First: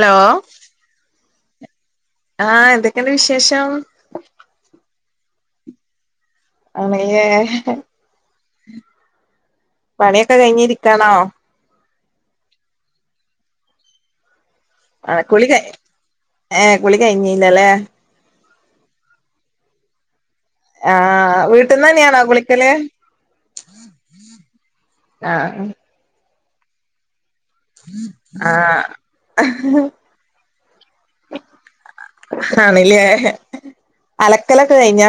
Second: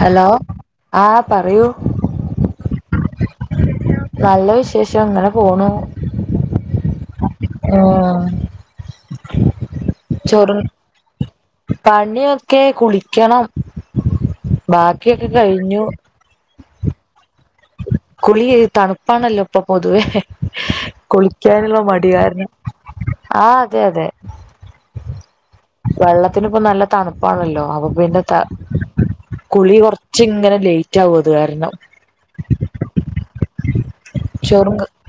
Hello ആഹ് പറയൂ ആഹ് എന്തൊക്കെയുണ്ട് വിശേഷം നല്ല വിശേഷം ഇങ്ങനെ പോണു അണേ ഉം പണിയൊക്കെ ചൊറു കഴിഞ്ഞിരിക്കാണോ? പണിയൊക്കെ കുളിക്കണം ആഹ് ബാക്കിയൊക്കെ കുളിക കഴിഞ്ഞു ഏഹ് കുളിക ഇഞ്ഞല്ലല്ലേ കുളി തണുപ്പാണല്ലോ ഇപ്പൊ പൊതുവേ ആഹ് കുളിക്കാനുള്ള വീട്ടിൽന്ന് മടി തന്നെയാണോ കാരണം കുളിക്കല് ആഹ് അതെ അതെ ആഹ് വെള്ളത്തിന് ഇപ്പ നല്ല തണുപ്പാണല്ലോ അപ്പൊ പിന്നെ ത ആഹ് കുളി കുറച്ച്ങ്ങനെ ലേറ്റ് ആവു അത് കാരണം ആഹ്ന്ന് ല്ലേ അലക്കലൊക്കെ കഴിഞ്ഞാ?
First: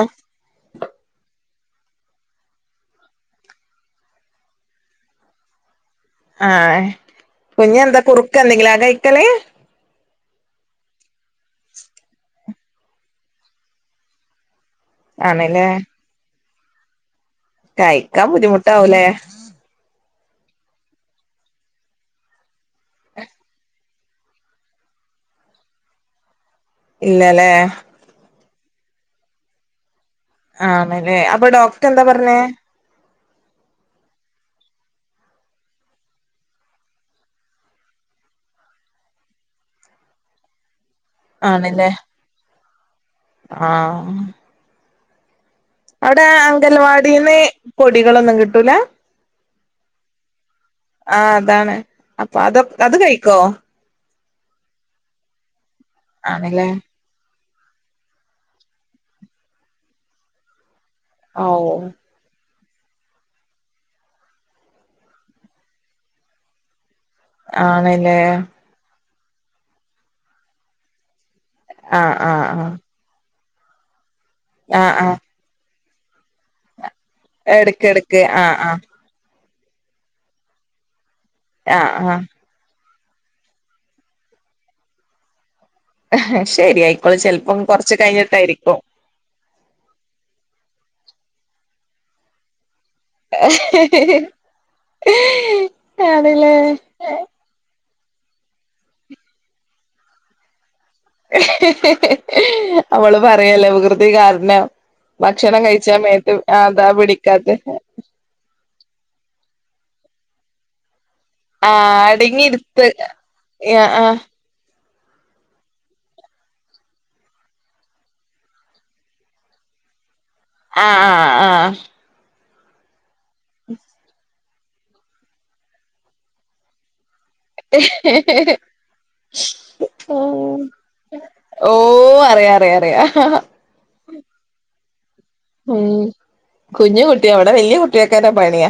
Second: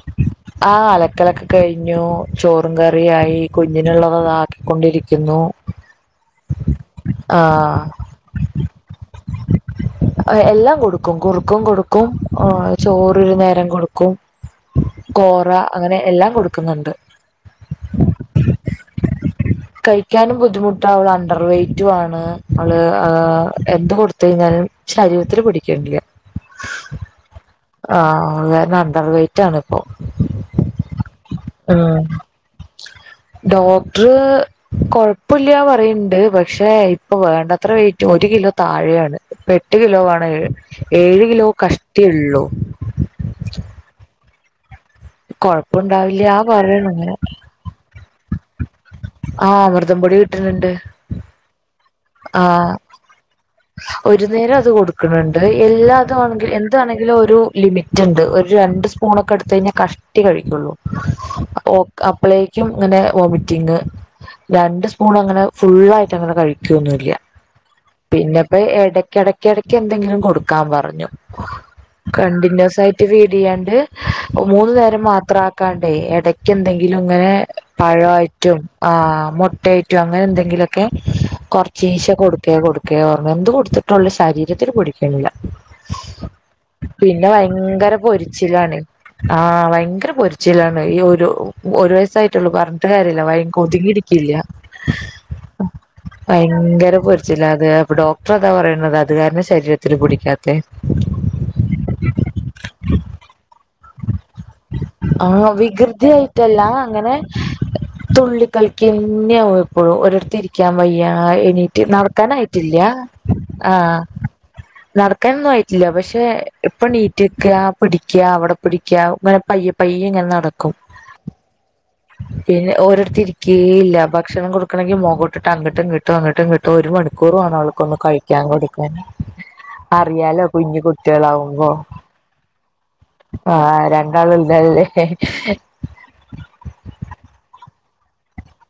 ആഹ് അലക്കലൊക്കെ കഴിഞ്ഞു ചോറും കറിയായി കുഞ്ഞിനുള്ളത്താക്കി ക്കൊണ്ടിരിക്കുന്നു ആഹ്കുഞ്ഞെന്താ കുറുക്കന്തെങ്കില കഴിക്കല് എ എല്ലാം കൊടുക്കും കുറുക്കും കൊടുക്കും ആഹ് ചോറൊരു നേരം കൊടുക്കും കോറ ആണല്ലേ അങ്ങനെ എല്ലാം കൊടുക്കുന്നുണ്ട് കഴിക്കാൻ ബുദ്ധിമുട്ടാവൂലേ? കഴിക്കാനും ബുദ്ധിമുട്ട അവള് അണ്ടർ വെയറ്റു ആണ് അഹ് അഹ് ഞ്ഞാലും ശരീരത്തിത്തില് പിടിക്കലില്ല ഇല്ലല്ലേ ആഹ് അതന്നെ അണ്ടർ വെയറ്റ് ആണ് ഇപ്പൊ ആണല്ലേ അപ്പൊ ഡോക്ടർ ഉം എന്താ പറഞ്ഞേ ഡോക്ട്റ് കൊഴപ്പില്ല പറയ്ണ്ട് പക്ഷെ ഇപ്പൊ വേണ്ടത്ര വേറ്റ് ഒരു കിലോ താഴെയാണ് എട്ട് കിലോ ആണ് ഏഴ് കിലോ ആണല്ലേ കഷ്ടി ഒള്ളൂ ആഹ് കോഴ അവിടെ അംഗൽവാടിന്ന് പൊടികളൊന്നും കിട്ടൂല? ആഹ് അമൃതം പൊടി കിട്ട്ണ്ണ്ട് ആഹ് അതാണ് അപ്പൊ അത് അത് കഴിക്കോ? ഒരു നേരം അത് കൊടുക്ക്ണ്ണ്ട് എല്ലാതും ആണെങ്കിൽ ആണല്ലേ എന്ത് വണെ തിലു ഒരു ലിമിറ്റ് ഇണ്ട് ഒരു രണ്ട് സ്പൂക്കെ എടുത്ത് കഴിഞ്ഞാൽ കഷ്ടി കഴിക്കുള്ളൂ ഓ [unintelligible] അപ്പളെ ക്കും ഇന്നലെ വോമിറ്റിംഗ് രണ്ട് സ്പൂൺ അങ്ങനെ ഫുള്ളായിട്ട് അങ്ങനെ കഴിക്കൊന്നുല്ല ആണല്ലേ പിന്നെപ്പെ എടക്കെടെ എടക്ക് എന്തെങ്കിലും കൊടുക്കാൻ പറഞ്ഞു ആഹ് ആഹ് ആഹ് കണ്ടിന്യൂസ് ആയിട്ട് ഫീടെയ്യാണ്ട് മൂന്നു ആഹ് നേരം ആഹ് മാത്ര ആക്കാണ്ടേ എടക്കെന്തെ ങ്കിലും ഇങ്ങനെ പഴ എടക്കെടക്ക് ആഹ് ആയിട്ടും ആഹ് മുട്ടയിട്ടും അങ്ങനെ എന്തെങ്കിലൊക്കെ ആഹ് കുറച്ചീശെ കൊടുക്ക കൊടുക്കെ എന്ത് കൊടുത്തിട്ടുള്ള ശരീരത്തിൽ പിടിക്കിണില്ല ആഹ് ശരി ആയിക്കോളും പിന്നെ ചെലപ്പം ഭയങ്കര കൊറച്ച് കഴിഞ്ഞിട്ടായിരിക്കും പൊരിച്ചിലാണെ ആഹ് ഭയങ്കര പൊരിച്ചിലാണ് ഈ ഒരു ഒരു വയസായിട്ടുള്ളൂ പറ ഞ്ഞിട്ട് കാര്യല്ല ഭയ ഒതുങ്ങി ഇരിക്കില്ല ആണ്ല്ലേ ഭയങ്കര പൊരിച്ചില്ലത് അപ്പൊ ഡോക്ടറതാ പറയുണത് അത് കാരണ ശരീരത്തി പിടിക്കാത്തെ അവള് പറയല്ലേ വിക് ക്യതി കാരണം ആഹ് ഭക്ഷണം കഴിച്ചാ മേത്ത് വികൃതിയായിട്ടല്ല അതാ അങ്ങനെ പിടിക്കാത്തെ തുള്ളി കളിക്കന്നെ എപ്പളും ഒരിടത്ത് ഇരി ക്കാൻ വയ്യ എണീട്ട് ആഹ് നടക്കാനായിട്ടില്ല അടങ്ങിയിരുത്ത് ആഹ് നടക്കാനൊന്നും ആയ്റ്റില്ല പഷേ ഇപ്പ നീറ്റ്ക്ക പിടിക്കാ അവടെ- പിടിക്കാം ഇങ്ങനെ പയ്യ പയ്യെ ഇങ്ങനെ ന്നട- ആഹ ആ ആഹ പിന്നെ ഓരോരുത്ത് ഇരിക്കേ ഇല്ല ഭക്ഷണം കൊടുക്കണെങ്കി മൊഗൊട്ട്ട്ട് അങ്ങ്ട്ടും ഇങ്ട്ടും- അങ്ങ്ട്ട് ഇങ്ട്ട് ഒരു മണിക്കൂർ വാണം അവൾക്കൊന്ന് കഴിക്കാൻ കൊടുക്കാന്. അറിയാലോ കുഞ് കുട്ട്യേളാവുമ്പോ. ഓ അറിയാ അറിയാ അറിയാ ആഹ രണ്ടാള് വെൽതായില്ലേ. ഉം കുഞ്ഞു കുട്ടിയാ ഇവടെ വെല്ല്യ കുട്ട്യേക്കനെ പണിയാ.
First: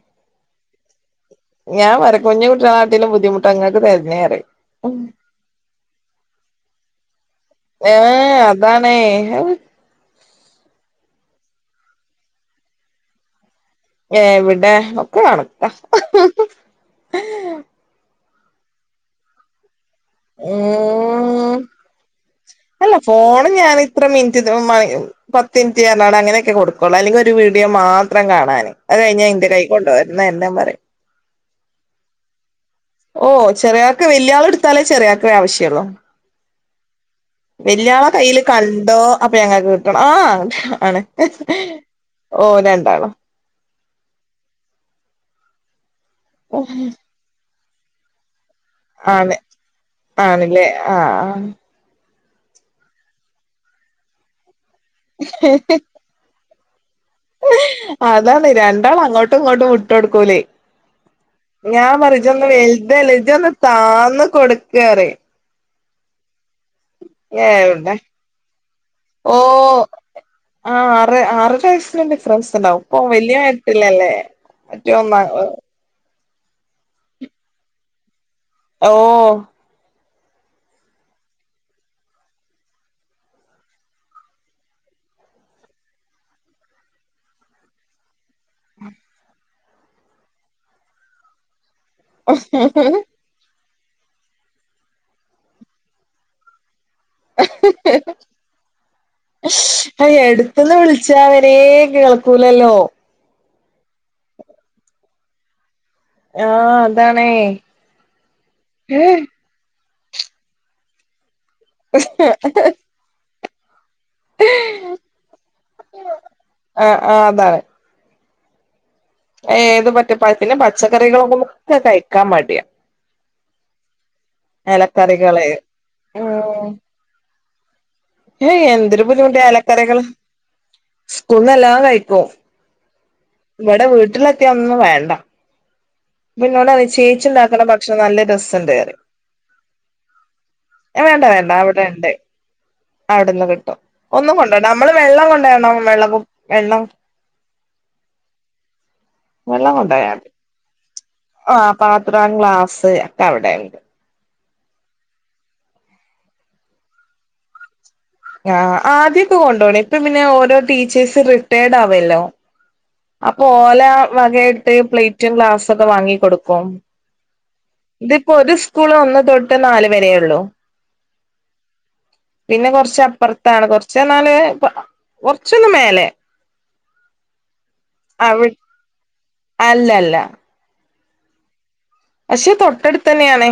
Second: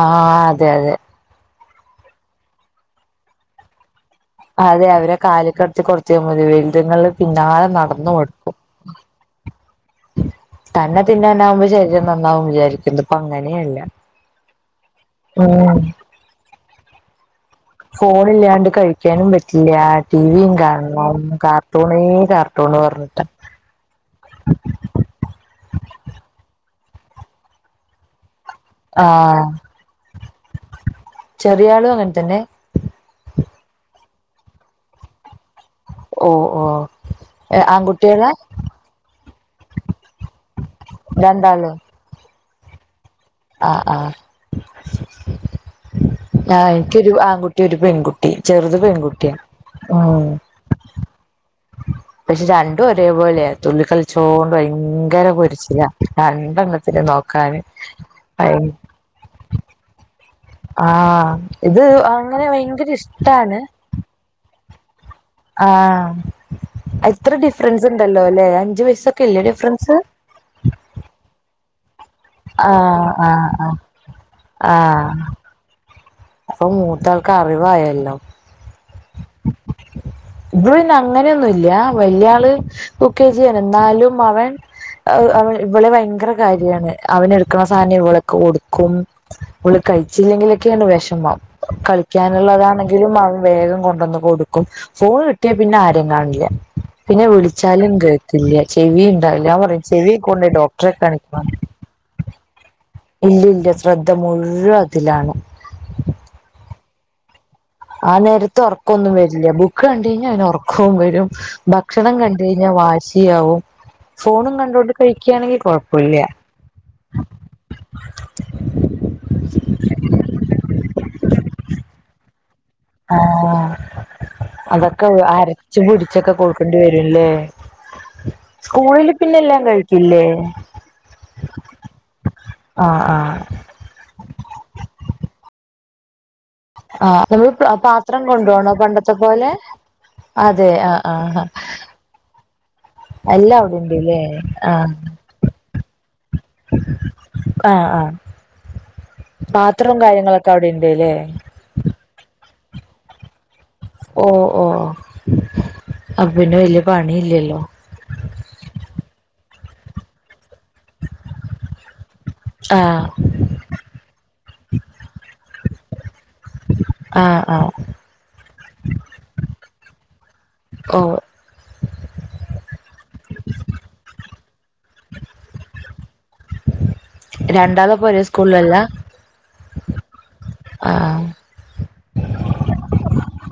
ആഹ അതെ അതെ ഞാൻ വരക്കുഞ്ഞ കുട്ടനാട്ടിലും ബുദ്ധിമുട്ട്ങ്ങക്ക് തരഞ്ഞററി അതെ അവരെ കാല്ക്കട്ത്തി കൊറച്ച് അങ്ങ് പോവും വെൽത്ങ്ങളെ പിനാലെ നടന്നു ഏഹ് കൊടുക്കും. അതാണേ തനെ തിന്നാ നാവുമ്പോ ചെറുതും ന്നന്നാവും വിജാരിക്കും ഇത്പ്പ അങ്ങനെയല്ല. എവിടെ ഒക്കെ കണക്ക ഉം ഹ് ഹ്. ഫോണില്ലാണ്ട് കഴിക്കാനും പറ്റ്ല്ലാ. ടിവിയും കാണണം ഉം കാർട്ടൂണ് കാർട്ടൂണ് അല്ല പറഞ്ഞിട്ട. പത്ത്മിൻറ്റ് പർനാടെ അങ്ങനെക്കെ കൊടുക്കൊള്ളൂ അല്ലെങ്ക ഒരു വീടിയോ മാത്രം കാണാന് അത് ആ കൈഞ്ഞ ഇന്റെ കൈ- കൊണ്ടോര്ന്ന എല്ലാം പറയും. ചെറിയാളും അങ്ങൻ തനെ. ഓ ചെറിയാൾക്ക്‌ വെല്ല്യാളെട്ത്താലേ ചെറിയ- ആവശ്യോള്ളു ഓ ഓ വെല്യാളെ ആൺകുട്ടികളാ കയ്യിൽ- കണ്ടോ അപ്പൊ ഞങ്ങൾക്ക് കിട്ടണം ആ അവന്റെ ഒണക്ക്‌ ഹ് രണ്ടാളും ഓ രണ്ടാളും. ആഹ ആഹ ആ എനിക്കൊരു ആൺകു- ഒരു പെൺകുട്ടി ചെറുത് പെൺകുട്ട്യാ ആണ് ഉം ആണല്ലേ ആഹ് പഷേ രണ്ടും ഒരേപോലെയ തുള്ളി കളിച്ചോണ്ട് ഭയങ്കര പൊരിച്ചിലാ. രണ്ടെണ്ണത്തിനെ ന്നോക്കാന്. അതാണ് രണ്ടാളും അങ്ങോട്ടും ഇങ്ങോട്ടും വിട്ട് കൊടുക്കൂലേ. ആ ഇത് ഞാ പറയും ഇജ്ജ്‌ അങ്ങനെ ഒന്ന് ഭയങ്കര വെൽതെല്ലേഇജ്ജോന്ന് താന്ന് കൊട്ക്കറയും. ആഹ എത്ര ഡിഫ്രെൻസ് എവിടെ ഇണ്ടല്ലോല്ലെ അഞ്ച് വയസ്സൊക്കെ ഇല്ലേ ഡിഫ്രെൻസ്. ആ ആറ് ആറര വയസ്സിന് ഡിഫ്രേ- ഫ്രൻസ് ആ ണ്ടാവും ഇപ്പൊ ആ വെല്യേ ആ മെര്ട്ടില്ലല്ലേ ആ മറ്റേ ഒന്ന- അപ്പൊ മൂത്താൾക്ക് അറിവായല്ലോ. ഓ ഇത് പിനെ അങ്ങനെയൊന്നുല്ല വല്യാള് യുക്കേജിയാണ് എന്നാലും അവൻ. അത് അവള് ഇവളെ വയങ്കര കാര്യാണ് അവനെട്ക്കണ സാനം ഇവള് കൊടുക്കും ഇവള് കഴിച്ചില്ലെങ്കിലൊക്കെയാണ് വെഷമം കളി- ക്കാനുള്ളതാണെങ്കിലും അവൻ വേഗം കൊണ്ടന്ന് കൊടുക്കും ഫോണ് കിട്ട്യാ പിനെ ആരേം കാണില്ല. പിനെ വിളിച്ചാലും കേക്ക്‌ല്ല ചെവി ഇണ്ടാവില്ല ഞാൻ പറയും ചെവി കൊണ്ടോയി ഡോക്ടറെ കാണിക്ക. ഏമ്പിവളം കൂലല്ലോ ഇല്ല ഇല്ല ശ്രദ്ധ മുഴുവൻ അതിലാണ്. ആഹ അതാണേയ്. ആ നേരത്ത് ഒറക്കൊന്നും വെരില്ല ബുക്ക് കണ്ടയ്ഞ്ഞാ അവന് ഒറക്കോം വെരും. ഭക്ഷണം കണ്ടയ്ഞ്ഞാ വാശിയാവും ഫോണും കണ്ടോണ്ട് കഴിക്ക്യേണെങ്കി കൊഴപ്പുല്ല. ആഹ ആഹ് അതാണ്. ഏത് പറ്റപ്പാ പിന്നെ പച്ചക്കറികളൊക്ക കഴിക്കാൻ മടിയ. ആഹ് അതൊക്കെ എലക്കറികള് അരച്ച പിടിച്ചൊക്കെ ഉം കൊടുക്കണ്ടി വരു ല്ലേ ഏയ് എന്തൊരു ബുദ്ധിമുട്ടിയ എലക്കറികള് കഴിക്കില്ലേ സ്കൂൾന്ന് എല്ലാം കഴിക്കും ആഹ് ആഹ് വടെ വീട്ടിലെത്തിയാ ഒന്നും വേണ്ട അപ്പന്നോടറ്യും ആ നമ്മള് ചേച്ചിണ്ടാക്കണ ഭക്ഷണം പാത്രം നല്ല രസംണ്ട് കൊണ്ടുപോണോ റിം പണ്ടത്തെ പോലെ അതെ ആ ആ വേണ്ട വേണ്ട അവിടെ ഇണ്ട് അവിടെന്ന് എല്ലാം അവിടെ കിട്ടും ഉണ്ട്ല്ലേ ഒന്നും കൊണ്ടോണ്ട, നമ്മള് വെള്ളം കൊണ്ട് വരണം വെള്ളംകു ആഹ് ആഹ് പാത്രം കാര്യങ്ങളൊക്കെ അവിടെ ഇ ണ്ട്ല്ലേ ആ പാത്രം ഗ്ലാസ് ഒക്കെ അവിടെ ണ്ട് ഓഹ് ഓഹ് ഒ അപ്പോ പിന്ന വലിയ പണി ഇല്ലല്ലോ ആഹ് ആദ്യൊക്കെ കൊണ്ടോണെ ഇപ്പ പിന്നെ ഓരോ ടീച്ചേഴ്സ് റിട്ടേർടാവല്ലോ ആഹ് അപ്പോല വകായിട്ട് പ്ലേറ്റും ഗ്ലാസൊക്കെ വാങ്ങിക്കൊടുക്കും ആഹ് ആഹ് തിപ്പോ ഒരു സ്കൂള് ഒന്ന് തൊട്ട് നാല് വരേ ഒള്ളൂ ഉവ്വ് പിന്നെകൊർച്ചപ്പർത്താണ് കൊർച്ച് ർഞ്ഞാല് കൊർച്ചൊന്ന് മേലെ രണ്ടാളുപ്പൊരേ അവി സ്കൂൾലല്ല അല്ലല്ല ആഹ് പക്ഷേ തൊട്ടടുത്തന്നേണ്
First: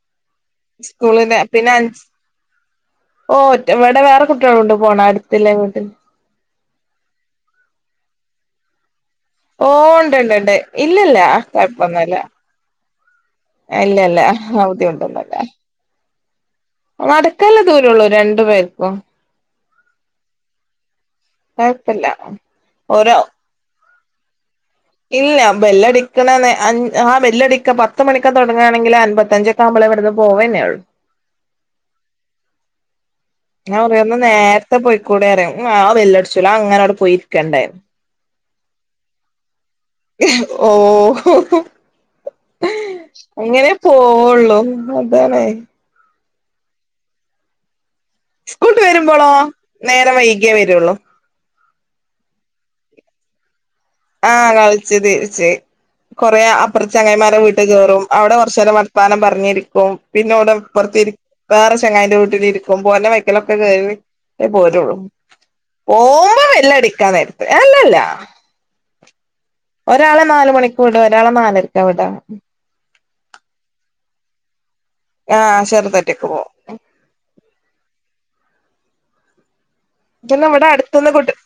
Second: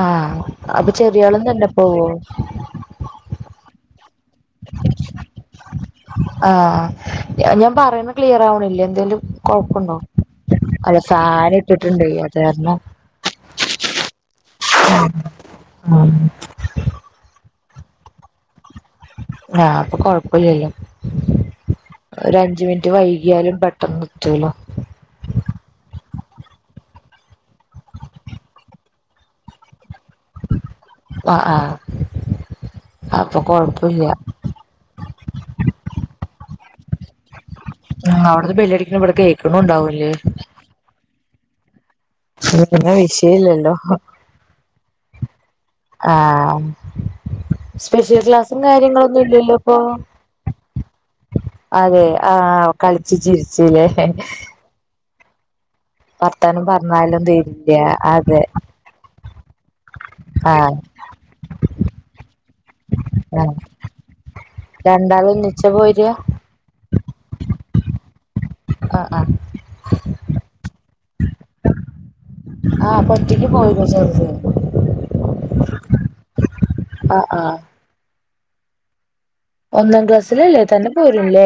ആഹ് അപ്പൊ ചെറിയാളും തന്നെ പോവോ ഓഹ് ഒറ്റ വെടെ വേറെ കുട്ട്യാളുണ്ട്, പോണ അടുത്തില്ല വീട്ടിൽ ആഹ് ഞാൻ ഞാൻ പറയുന്ന ക്ലിയറാവണില്ലേ എന്തേലും കൊഴപ്പുണ്ടോ ഓഹ് ണ്ട്ണ്ട്ണ്ട് അല്ല ഇല്ലല്ല ഫാൻ ഇട്ടിട്ടുണ്ട് കൊഴപ്പൊന്നുല്ല അത് കാരണം ഏഹ് ഇല്ലല്ല അഹ് ബുദ്ധിമുട്ടൊന്നുല്ല ആഹ് നടക്കാല്ല ദൂരള്ളൂ രണ്ടു പേർകും ആഹ് അപ്പൊ കൊഴപ്പല്ലല്ലോ കൊഴപ്പല്ല ഒരഞ്ച് മിൻറ്റ് ഓരോ വൈകിയാലും പെട് ട്ടൊന്നെത്തുമ്പോ ഇല്ല ബെല്ലടിക്കണനേ ആ ബെല്ലടിക്ക പത്ത് മണിക്ക തൊടങ്ങാണെങ്കിലൻപത്തഞ്ച് നമ്മളെ ഇവിടുന്ന് പോവന്നെ ഒള്ളൂ ആ ആഹ് അപ്പൊ ഞാൻ പറയു കൊഴപ്പില്ല ഒന്ന് നേര്ത്തെ പോയിക്കൂടെറയും ആ ബെല്ലട്ച്ചുല അങ്ങനെ അവിടെ പോയി ആഹ് അവിടുന്ന് ബെല്ലടിക്കണ ബടെ കേക്ക്ണു ണ്ടാവുലേ ഓഹ് പിന്നെ അങ്ങനെ വിഷയല്ലല്ലോ പോവുള്ളൂ അതാണേ ആഹ് സ്പെഷ്യൽ ക്ലാസും സ്കൂൾട്ട് കാര്യങ്ങളൊന്നും വരുമ്പോളോ ഇല്ലല്ലോ പ്പൊ നേരം വൈകിയേ വരുള്ളൂ അതെ ആഹ് കൾച്ച് ചിരിച്ചില്ലേ ആഹ് കളിച്ചു തിരിച്ച് കൊറേ വർത്താനം പറഞ്ഞാലും അപ്പർത്തെചെങ്ങായിമാരെ വീട്ടു തീരില്ല കേറും, അവിടെ അതെ കൊർച്ചേരം വർത്താനം പർഞ്ഞിരിക്കും. പിന്നെ ഓന്റെ ആഹ് ഇപ്പർത്തിര് വേറെ ചെങ്ങായ്ന്റെ വീട്ടിലിരിക്കും പോര്ന വൈക്കലൊക്കെ ആഹ് കേറി ട്ടേ പോരുള്ളു. രണ്ടാളും ഒന്നിച്ചാ പോരാ പോവുമ്പോ ബെല്ലടിക്കാൻ നേര്ത്ത് അല്ലല്ല ആ അഹ് ഒരാളെ നാല് മണിക്ക്വ്ടും ഒരാളെ നാലരക്കാ വിടാ ആഹ് അപ്പൊറ്റക്ക് പോയ്ര്ഓ ചെറ്ത് ആഹ് ചെറുതൊറ്റക്ക് പോവും ആഹ് ആഹ് ഒന്നാം പിന്നെ ക്ലാസ്സിലല്ലേ തന്നെ പോരുംല്ലേ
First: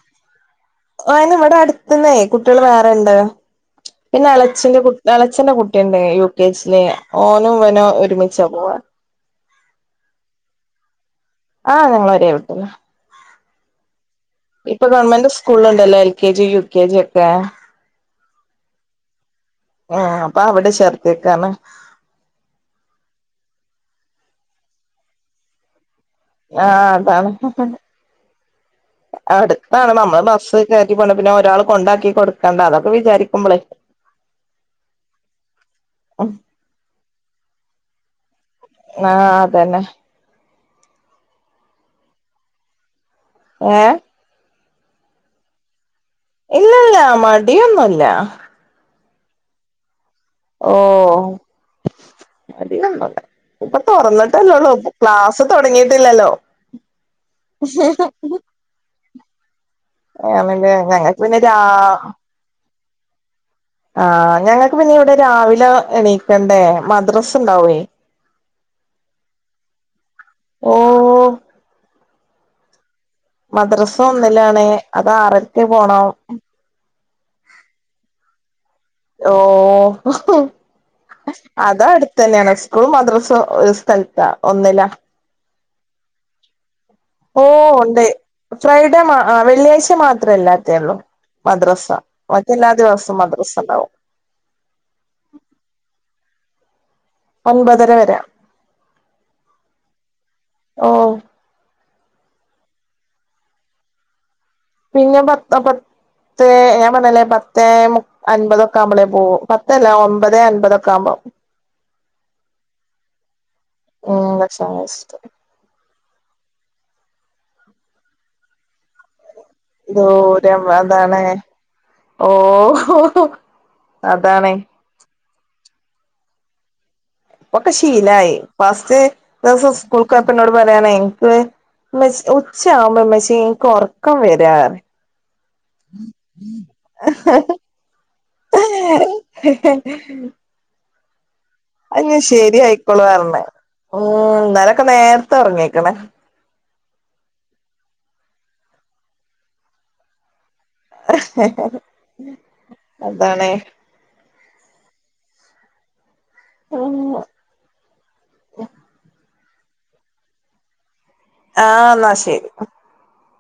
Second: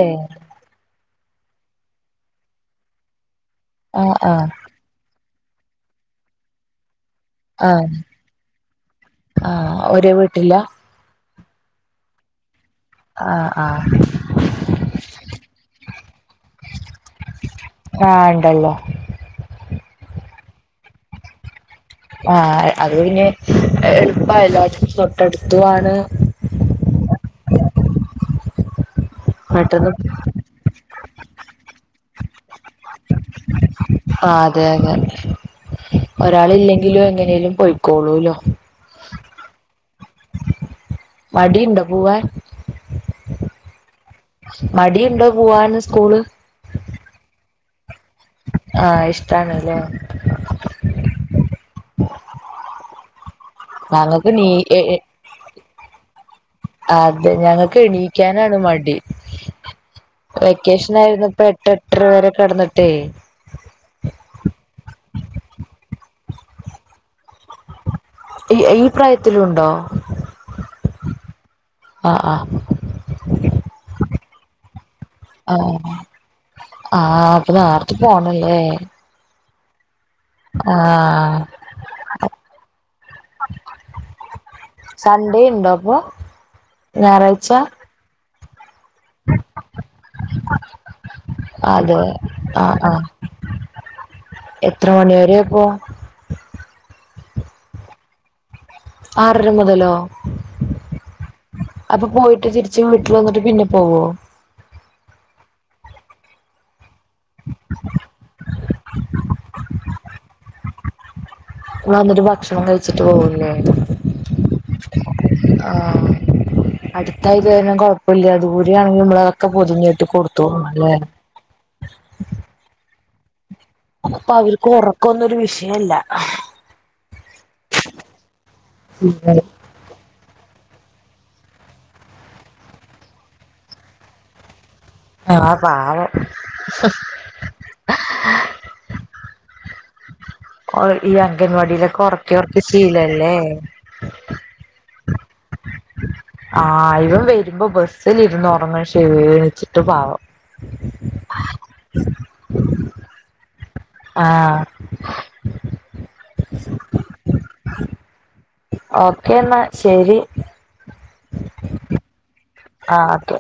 ഓനിവിടടുത്തന്നെ കുട്ടികള് വേറ്ണ്ട് ആഹ് ആഹ് പിന്നെളേച്ചന്റെ കു എളേച്ചന്റെ കുട്ടിയ്ണ്ടേ യു കെ ജില് ഓനും ആഹ് ഇവനും ഒരുമിച്ചാ പോവാ ആഹ് ഒരേ വീട്ടിലാ ആഹ് ഞങ്ങളൊരേ വീട്ടിലാ ആഹ് ആഹ് ഇപ്പൊ ഗവൺമെന്റ് സ്കൂളില്ണ്ടല്ലോ എൽ കെ ജിയും യു കെ ജിയൊക്കെ ആഹ് ഇണ്ടല്ലോ ആഹ് അപ്പവിടെ ചേർത്തേക്കാണ് ആഹ് അത് പിന്നെ എളുപ്പായല്ലോ തൊട്ടടുത്തുആണ് ആഹ് അതാണ് അടുത്താണ് പെട്ടെന്ന് നമ്മളെ ബസ്സ് കേറ്റി പോണം പിന്നൊരാള് കൊണ്ടാക്കിക്കൊട്ക്കണ്ട അതൊക്കെ വിചാരിക്കുമ്പളേ ആഹ് അതെയതെ ഒരാളില്ലെങ്കിലും എങ്ങനെലും പൊയ്ക്കോളൂല്ലോ ആഹ് അതന്നെ മടിയുണ്ടാ പോവാൻ ഏ മടിയുണ്ടോ പൂവാൻന്ന് സ്കൂള് ഇല്ലല്ല മടിയൊന്നുല്ല ആഹ് ഇഷ്ടാണ്ല്ലേ ഓഹ് മടിയൊന്നുല്ല ഇപ്പ ഞങ്ങക്ക് നീ തൊറന്ന്ട്ടല്ലുള്ളൂ ക്ലാസ് തൊടങ്ങിട്ടില്ലല്ലോ അതെ ഞങ്ങക്കെണീക്കാനാണ് മടി പിന്നെ ഞങ്ങൾക്ക് പിന്നെ വെക്കേഷനായിരുന്നപ്പ രാ എട്ടെട്ടര വരെ കെടന്നിട്ടേ ആഹ് ഞങ്ങക്ക് പിന്നെ ഇവിടെ രാവിലെ എണീക്കണ്ടേ മദ്രസ്ണ്ടാവേ ഈ ഈ പ്രായത്തിലുണ്ടോ ഓ ആഹ് ആഹ് മദ്രസ ഒന്നില്ലാണ് അതാറരക്ക് ആഹ് പോണം ആഹ് അപ്പൊ നേർത്തെ പോണല്ലേ ഓഹ് ഒഹോ ആഹ് അടുത്തന്നെയാണ് സ്കൂളും മദ്രസ ഒര്സ്ഥലത്താ ഒന്നിലാ സൺ‌ഡേയ്ണ്ടോപ്പൊ ഓ ഞായറാഴ്ച്ച ഉണ്ട് ഫ്രൈഡേ മാ വെള്ളിയാഴ്ച മാത്രേല്ലാത്തോള്ളൂ മദ്രസ അതെ ബാക്കിയെല്ലാ ആഹ് ആഹ് ദിവസവും മദ്രസണ്ടാവും എത്ര മണി വരെയാപ്പൊ ഒൻപതര വരെ ആറര മുതലോ ഓ അപ്പൊ പോയിട്ട് തിരിച്ച് വീട്ടില് വന്നിട്ട് പിന്നെ പോവോ പിന്നെ പത്ത് പ ത്തേ ഞാൻ പറഞ്ഞില്ലേ പത്തേമു അൻപതൊക്കാവുമ്പളേ പോകു പത്തല്ല ഒൻ ൻപതേ അൻപതൊക്കാവുമ്പം വന്നിട്ട് ഭക്ഷണം കഴിച്ചിട്ട് പോകുംലേ ഉം ഭക്ഷണം ആഹ് അടുത്തായത് കാരണം കൊഴപ്പില്ല ദൂരെയാണെങ്കിൽ നമ്മള് ഒക്കെ പൊതിഞ്ഞ്കെട്ടി കൊടുത്തുവിടണംല്ലെ ഓഹോ ഹോ അപ്പവ്ര്ക്ക് ഒറക്കൊന്നൊരു വിഷയല്ല. ഒക്കെ ശീലായി ഫസ്റ്റ് ദവസം സ്കൂൾക്കപ്പ ന്നോട് പറയാണ എനിക്ക്, [unintelligible] ഉച്ച ആകുമ്പോ മ്മച്ചി ന്ക്ക് ഉറക്കം വരാ. ആഹ് പാവം [inaudible] [inaudible] [unintelligible] ഈ അംഗൻവാടിയിലൊക്കെ ഇനി ഒറക്കി ഒറക്കി ശരിയായിക്കോളും ശീലല്ലേ. പറഞ്ഞ് ഉം ഇന്നലൊക്കെ നേരത്തെ ഉറങേക്കണ്. ആ ഇവൻ വരുമ്പോ ബസ്സിൽ ഇരുന്ന് ഒറങ്ങും ക്ഷീണിച്ചിട്ട് പാവം. അതാണെ. ആഹ്. [unintelligible] ഓക്കേ എന്നാ, ശരി. ആഹ് എന്നാ ശരി. ആ തെ.